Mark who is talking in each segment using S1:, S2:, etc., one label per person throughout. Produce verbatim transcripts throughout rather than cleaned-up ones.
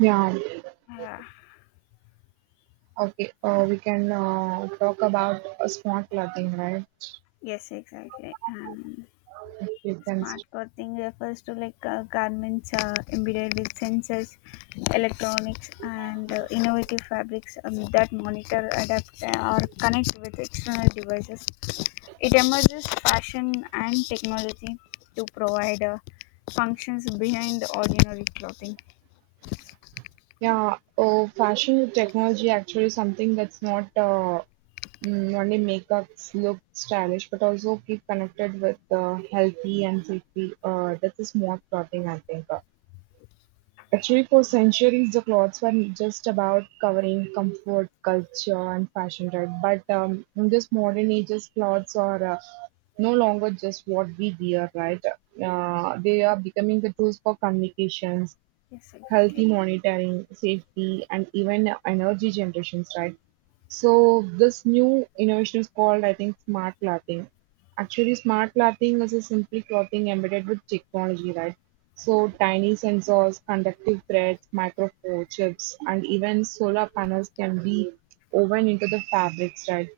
S1: Yeah,
S2: Yeah.
S1: okay. Uh, we can uh, talk about uh, smart clothing, right?
S2: Yes, exactly. And
S1: If you can,
S2: smart clothing refers to like uh, garments uh, embedded with sensors, electronics, and uh, innovative fabrics um, that monitor, adapt, uh, or connect with external devices. It emerges fashion and technology to provide uh, functions behind ordinary clothing. Yeah.
S1: yeah. Oh, fashion with technology actually something that's not uh, mm, only make us look stylish, but also keep connected with uh, healthy and safety. Uh, that's a smart clothing, I think. uh. Actually, for centuries, the clothes were just about covering comfort, culture, and fashion, right? But um, in this modern ages, clothes are uh, no longer just what we wear, right? Uh, they are becoming the tools for communications,
S2: Yes, exactly.
S1: healthy monitoring, safety, and even energy generations, right? So this new innovation is called, I think, smart clothing. Actually, smart clothing is a simply clothing embedded with technology, right? So tiny sensors, conductive threads, micro chips, and even solar panels can be woven into the fabrics, right?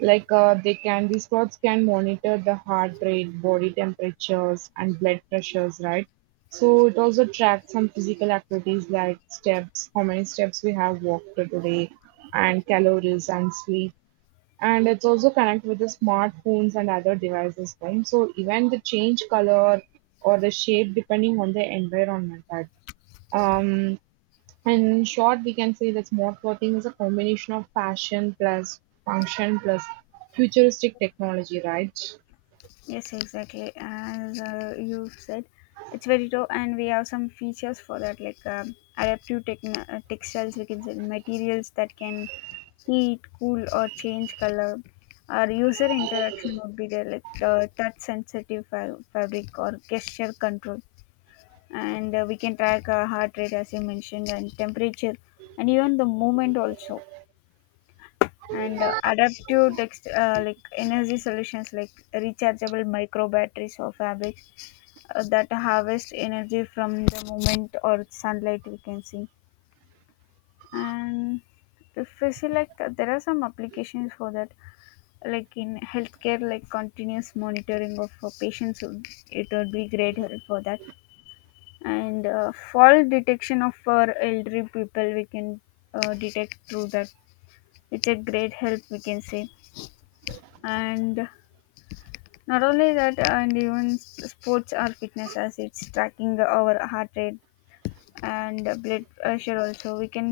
S1: Like uh, they can these pods can monitor the heart rate, body temperatures, and blood pressures, right? So it also tracks some physical activities like steps, how many steps we have walked today, and calories and sleep. And it's also connect with the smartphones and other devices home. So even the change color or the shape depending on the environment. Right? Um, and In short, we can say that smart clothing is a combination of fashion plus function plus futuristic technology, right?
S2: Yes, exactly. As uh, you said, it's very raw, and we have some features for that, like um, adaptive techn- uh, textiles, we can say materials that can heat, cool, or change color. Our user interaction would be there, like uh, touch sensitive fa- fabric or gesture control. And uh, we can track uh, heart rate, as you mentioned, and temperature, and even the movement also. And uh, adaptive text, uh, like energy solutions, like rechargeable micro batteries or fabrics uh, that harvest energy from the moment or sunlight, we can see. And if we see like uh, there are some applications for that, like in healthcare, like continuous monitoring of uh, patients would- it would be great help for that. And uh, fall detection of our elderly people, we can uh, detect through that. It's a great help, we can say. And not only that, and even sports or fitness, as it's tracking our heart rate and uh, blood pressure also, we can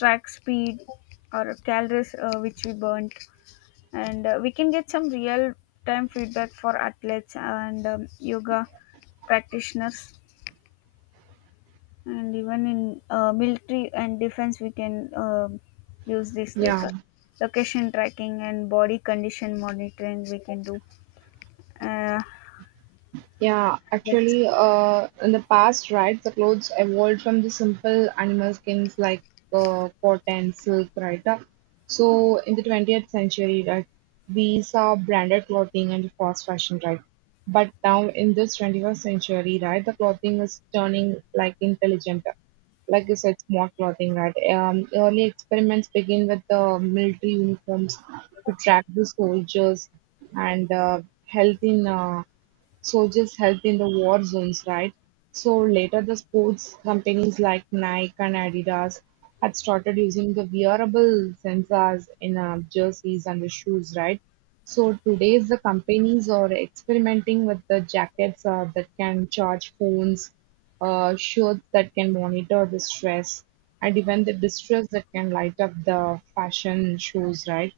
S2: track speed or calories uh, which we burnt. And uh, we can get some real time feedback for athletes and um, yoga practitioners. And even in uh, military and defense, we can um use this like
S1: Yeah.
S2: uh, location tracking and body condition monitoring we can do. uh,
S1: Yeah,
S2: like,
S1: actually, uh, in the past, right, the clothes evolved from the simple animal skins like uh, cotton, silk, right? Uh, So in the twentieth century, right, we saw branded clothing and fast fashion, right? But now in this twenty-first century, right, the clothing is turning like intelligent, uh, like you said, smart clothing, right? Um, early experiments begin with the military uniforms to track the soldiers and uh, health in uh, soldiers helped in the war zones, right? So later the sports companies like Nike and Adidas had started using the wearable sensors in uh, jerseys and the shoes, right? So today's the companies are experimenting with the jackets uh, that can charge phones, uh, shirts that can monitor the stress, and even the distress that can light up the fashion shows, right?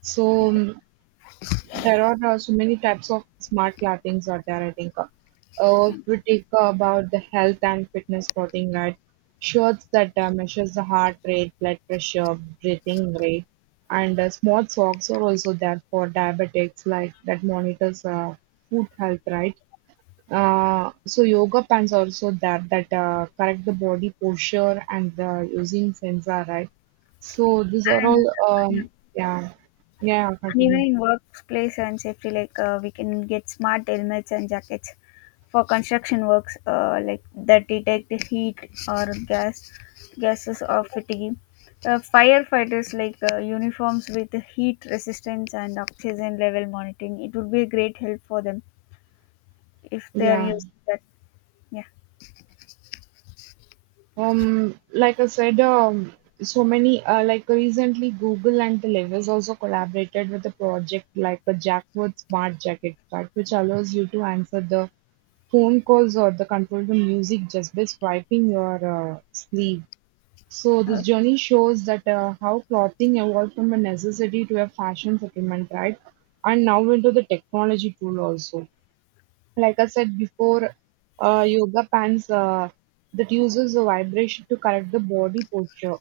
S1: So um, there are also many types of smart clothing's are there I think. Uh, uh, if we take uh, about the health and fitness clothing, right? Shirts that uh, measures the heart rate, blood pressure, breathing rate, and uh, small socks are also there for diabetics, like that monitors uh, food health, right? Uh, so yoga pants also there that uh, correct the body posture and uh, using sensor, right? So these are
S2: and
S1: all,
S2: yeah.
S1: um, yeah, yeah,
S2: And even
S1: continue,
S2: in workplace and safety, like uh, we can get smart helmets and jackets for construction works, uh, like that detect heat or gas gases or fatigue. Uh, firefighters like uh, uniforms with heat resistance and oxygen level monitoring. It would be a great help for them if they are
S1: yeah.
S2: using that. Yeah.
S1: Um, like I said, um, so many uh, like recently Google and the Levers also collaborated with a project like a Jackwood Smart Jacket Track, which allows you to answer the phone calls or the control the music just by swiping your uh, sleeve. So
S2: Uh,
S1: this journey shows that uh, how clothing evolved from a necessity to a fashion supplement, right? And now into the technology tool also like I said before, uh, yoga pants uh, that uses the vibration to correct the body posture.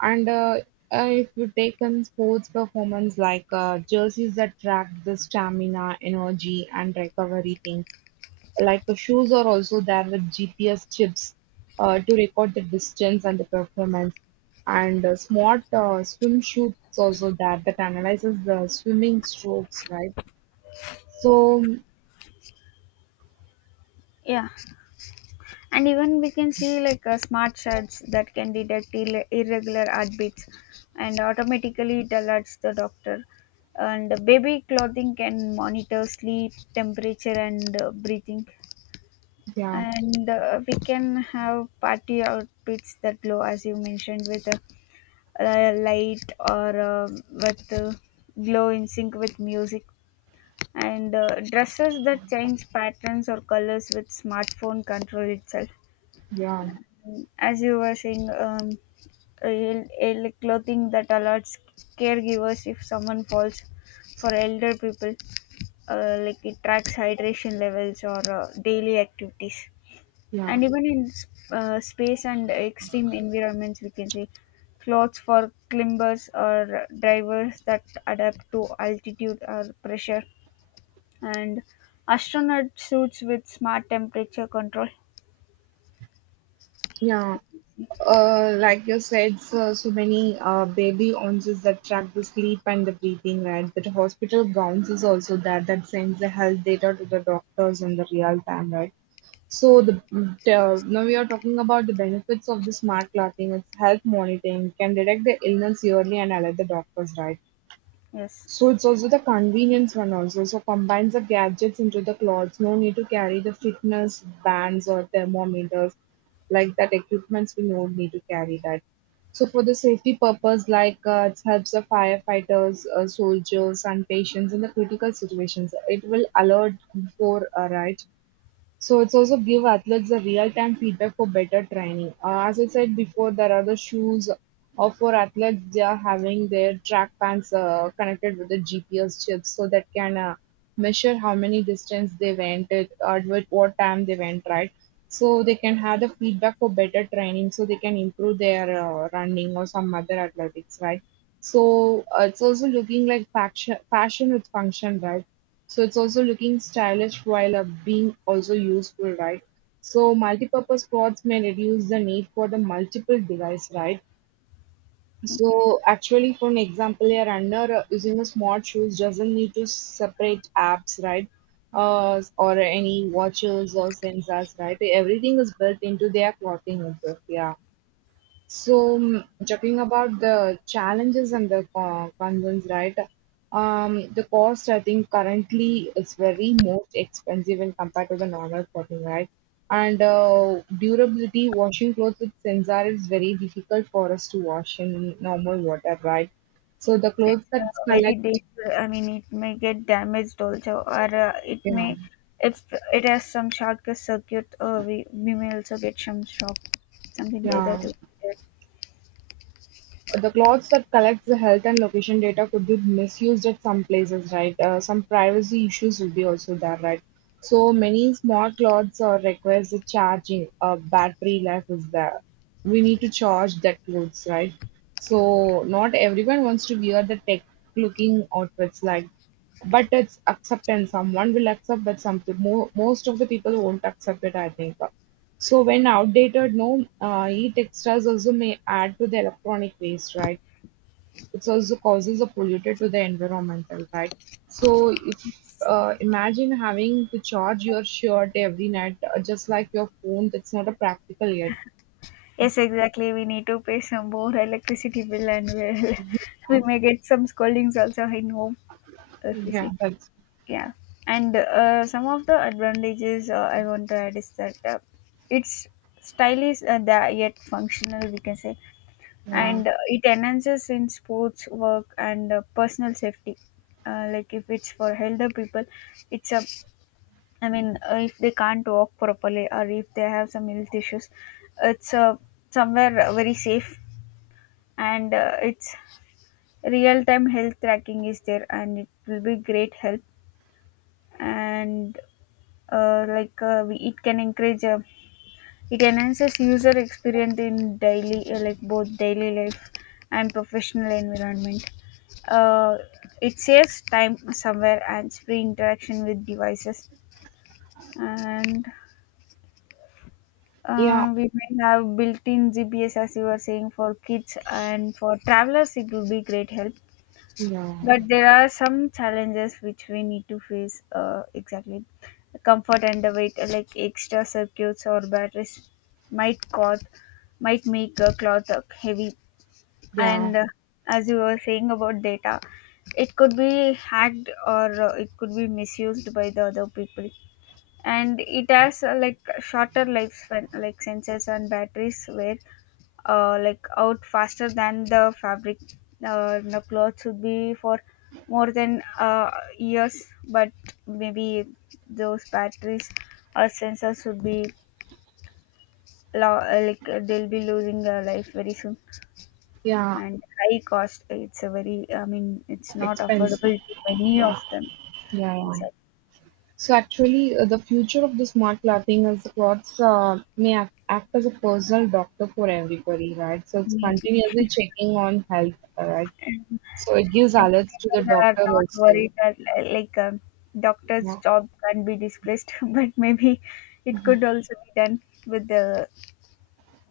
S1: And uh, uh, if you take in sports performance, like uh, jerseys that track the stamina, energy, and recovery things, like the shoes are also there with G P S chips uh, to record the distance and the performance. And uh, smart uh, swimsuits also there that analyzes the swimming strokes, right? So
S2: yeah. And even we can see like uh, smart shards that can detect Ill- irregular heartbeats, and automatically it alerts the doctor. And baby clothing can monitor sleep temperature and uh, breathing.
S1: yeah,
S2: And uh, we can have party outfits that glow, as you mentioned, with a uh light, or uh, with uh, glow in sync with music. And uh, dresses that change patterns or colors with smartphone control itself,
S1: yeah,
S2: as you were saying. Um, el- el- clothing that alerts caregivers if someone falls, for elder people, uh, like it tracks hydration levels or uh, daily activities.
S1: yeah.
S2: And even in s- uh, space and extreme environments, we can see clothes for climbers or drivers that adapt to altitude or pressure, and astronaut suits with smart temperature control.
S1: Yeah, uh, like you said, so, so many uh, baby ounces that track the sleep and the breathing, right? But hospital gowns is also that that sends the health data to the doctors in the real time, right? So the uh, now we are talking about the benefits of the smart clothing. It's health monitoring, can detect the illness early and alert the doctors, right?
S2: Yes.
S1: So it's also the convenience one also. So combines the gadgets into the clothes. No need to carry the fitness bands or thermometers like that equipments. We no need to carry that. So for the safety purpose, like uh, it helps the firefighters, uh, soldiers, and patients in the critical situations. It will alert before uh, right. So it's also give athletes the real-time feedback for better training. Uh, as I said before, there are the shoes uh, for athletes. They are having their track pants uh, connected with the G P S chips, so that can uh, measure how many distance they went at, or at what time they went. Right, so they can have the feedback for better training, so they can improve their uh, running or some other athletics. Right. So uh, it's also looking like fashion, fashion with function, right? So it's also looking stylish while uh, being also useful, right? So multipurpose pods may reduce the need for the multiple device, right?
S2: Okay.
S1: So actually, for an example, your under uh, using a smart shoes doesn't need to separate apps, right? Uh, or any watches or sensors, right? Everything is built into their clothing itself. Yeah. So, mm, talking about the challenges and the co- concerns, right? Um, the cost, I think, currently is very most expensive when compared to the normal clothing, right? And uh, durability, washing clothes with sensor is very difficult for us to wash in normal water, right? So the clothes
S2: It's
S1: that
S2: uh, very
S1: collect,
S2: dangerous. I mean, it may get damaged also, or uh, it
S1: yeah,
S2: may, if it has some shortcut circuit, uh, we, we may also get some shock, something like
S1: yeah.
S2: that.
S1: The clothes that collects the health and location data could be misused at some places, right? Uh, some privacy issues will be also there, right? So many smart clothes or requires a charging. Uh, battery life is there. We need to charge that clothes, right? So not everyone wants to wear the tech looking outfits like but it's acceptance someone will accept but some peo- mo- most of the people won't accept it I think so when outdated, no, uh, e-textiles also may add to the electronic waste, right? It also causes a polluted to the environmental, right? So if uh, imagine having to charge your shirt every night, uh, just like your phone, that's not a practical yet.
S2: Yes, exactly. We need to pay some more electricity bill, and we'll, we
S1: Yeah,
S2: may get some scoldings also in home if we
S1: yeah,
S2: see.
S1: that's
S2: Yeah, and uh, some of the advantages uh, I want to add is that uh, it's stylish and uh, the, yet functional, we can say.
S1: yeah,
S2: And uh, it enhances in sports work and uh, personal safety, uh, like if it's for elder people, it's a, I mean, uh, if they can't walk properly or if they have some health issues, it's uh, somewhere uh, very safe. And uh, it's real time health tracking is there, and it will be great help. And uh, like uh, we, it can encourage uh, it enhances user experience in daily, uh, like both daily life and professional environment. uh, it saves time somewhere, and free interaction with devices. And
S1: yeah,
S2: uh, we may have built-in G P S, as you were saying, for kids and for travelers, it will be great help.
S1: yeah,
S2: But there are some challenges which we need to face, uh, exactly, comfort and the weight, like extra circuits or batteries might cause, might make a cloth heavy.
S1: yeah,
S2: And uh, as you were saying about data, it could be hacked, or uh, it could be misused by the other people. And it has uh, like shorter lifespan, like sensors and batteries were uh, like out faster than the fabric. Uh, the clothes would be for more than uh, years, but maybe those batteries or sensors would be lo- uh, like uh, they'll be losing their life very soon.
S1: yeah.
S2: And high cost. It's a very, I mean, it's not
S1: Expensive.
S2: affordable to many of
S1: Yeah,
S2: them.
S1: yeah, yeah.
S2: Exactly.
S1: So actually, uh, the future of the smart clothing is clothes uh, may act, act as a personal doctor for everybody, right? So it's
S2: Maybe.
S1: continuously checking on health, right? So it gives
S2: Like,
S1: alerts to the
S2: people are
S1: doctor
S2: not
S1: also.
S2: worried that, li- like, um, doctor's
S1: Yeah.
S2: job can not be displaced, but maybe it could also be done with the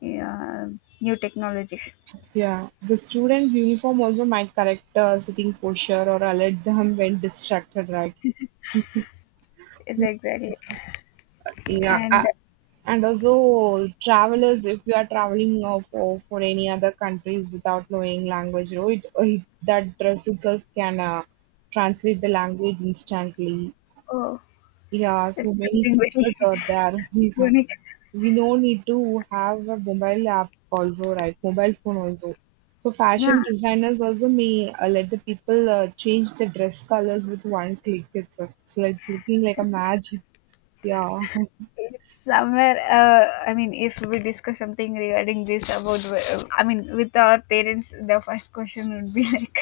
S2: uh, new technologies.
S1: Yeah, the student's uniform also might correct uh, sitting posture or alert them when distracted, right?
S2: Is exactly.
S1: Yeah,
S2: And,
S1: a- and also travelers, if you are traveling uh, for, for any other countries without knowing language, you know, it, uh, it, that dress itself can uh, translate the language instantly.
S2: oh,
S1: Yeah,
S2: it's
S1: so many
S2: something
S1: features
S2: very
S1: are there. Yeah.
S2: unique.
S1: We no need to have a mobile app also, right? Mobile phone also. So
S2: Yeah,
S1: fashion designers also may uh, let the people uh, change the dress colors with one click. It's, uh, it's like it's looking like a magic. Yeah,
S2: somewhere uh, I mean if we discuss something regarding this about wh- I mean with our parents, the first question would be like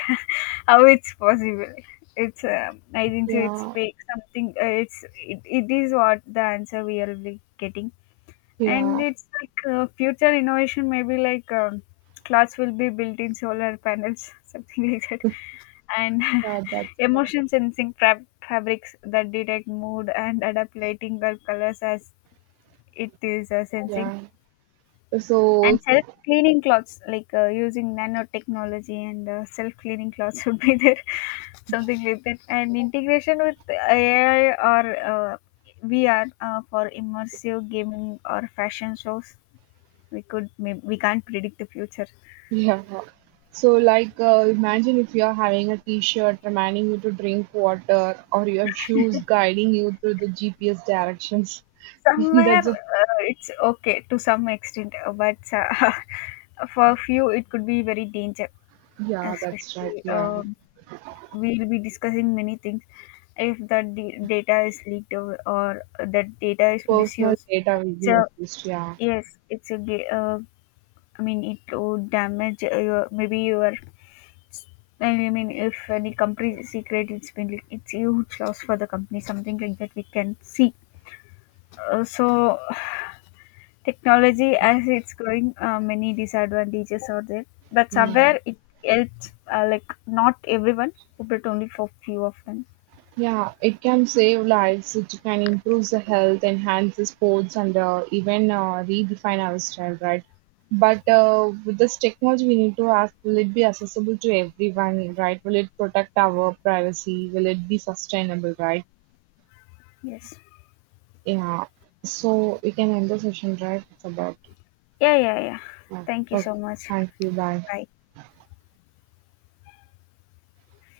S2: how it's possible. It's um, I think so it's
S1: yeah,
S2: fake something, uh, it's it, it is what the answer we will be getting. And
S1: yeah.
S2: it's like uh, future innovation, maybe like um, clothes will be built in solar panels something like that. And
S1: Yeah, that's it.
S2: emotion sensing fab- fabrics that detect mood and adapt lighting or colors as it is uh, sensing.
S1: Yeah. So,
S2: And self cleaning clothes, like uh, using nanotechnology, and uh, self cleaning clothes would be there. Something like that. And integration with A I or uh, V R, uh, for immersive gaming or fashion shows. We could may- we can't predict the future.
S1: yeah. So, like, uh, imagine if you're having a t-shirt reminding you to drink water or your shoes guiding you through the G P S directions.
S2: Somewhere
S1: That's a,
S2: uh, it's okay to some extent, uh, but uh, for few it could be very danger,
S1: yeah, that's right.
S2: especially
S1: Yeah.
S2: um, we will be discussing many things. If that d- data is leaked, or, or that data is
S1: Personal
S2: misused,
S1: data
S2: it's
S1: will
S2: a,
S1: be used. Yeah.
S2: yes, it's a ga- uh, I mean it would damage uh, your, maybe your, I mean if any company secret it's been leaked, it's a huge loss for the company, something like that we can see. Uh, so technology, as it's going, uh, many disadvantages are there, but
S1: Yeah.
S2: somewhere it helps, uh, like not everyone, but only for few of them.
S1: Yeah, it can save lives, it can improve the health, enhance the sports, and uh, even uh, redefine our style, right? But uh, with this technology, we need to ask will it be accessible to everyone, right? Will it protect our privacy? Will it be sustainable, right?
S2: Yes.
S1: Yeah, so we can end the session, right? It's about,
S2: Yeah, yeah, yeah.
S1: yeah,
S2: Thank you
S1: okay,
S2: so much.
S1: thank you, bye.
S2: Bye.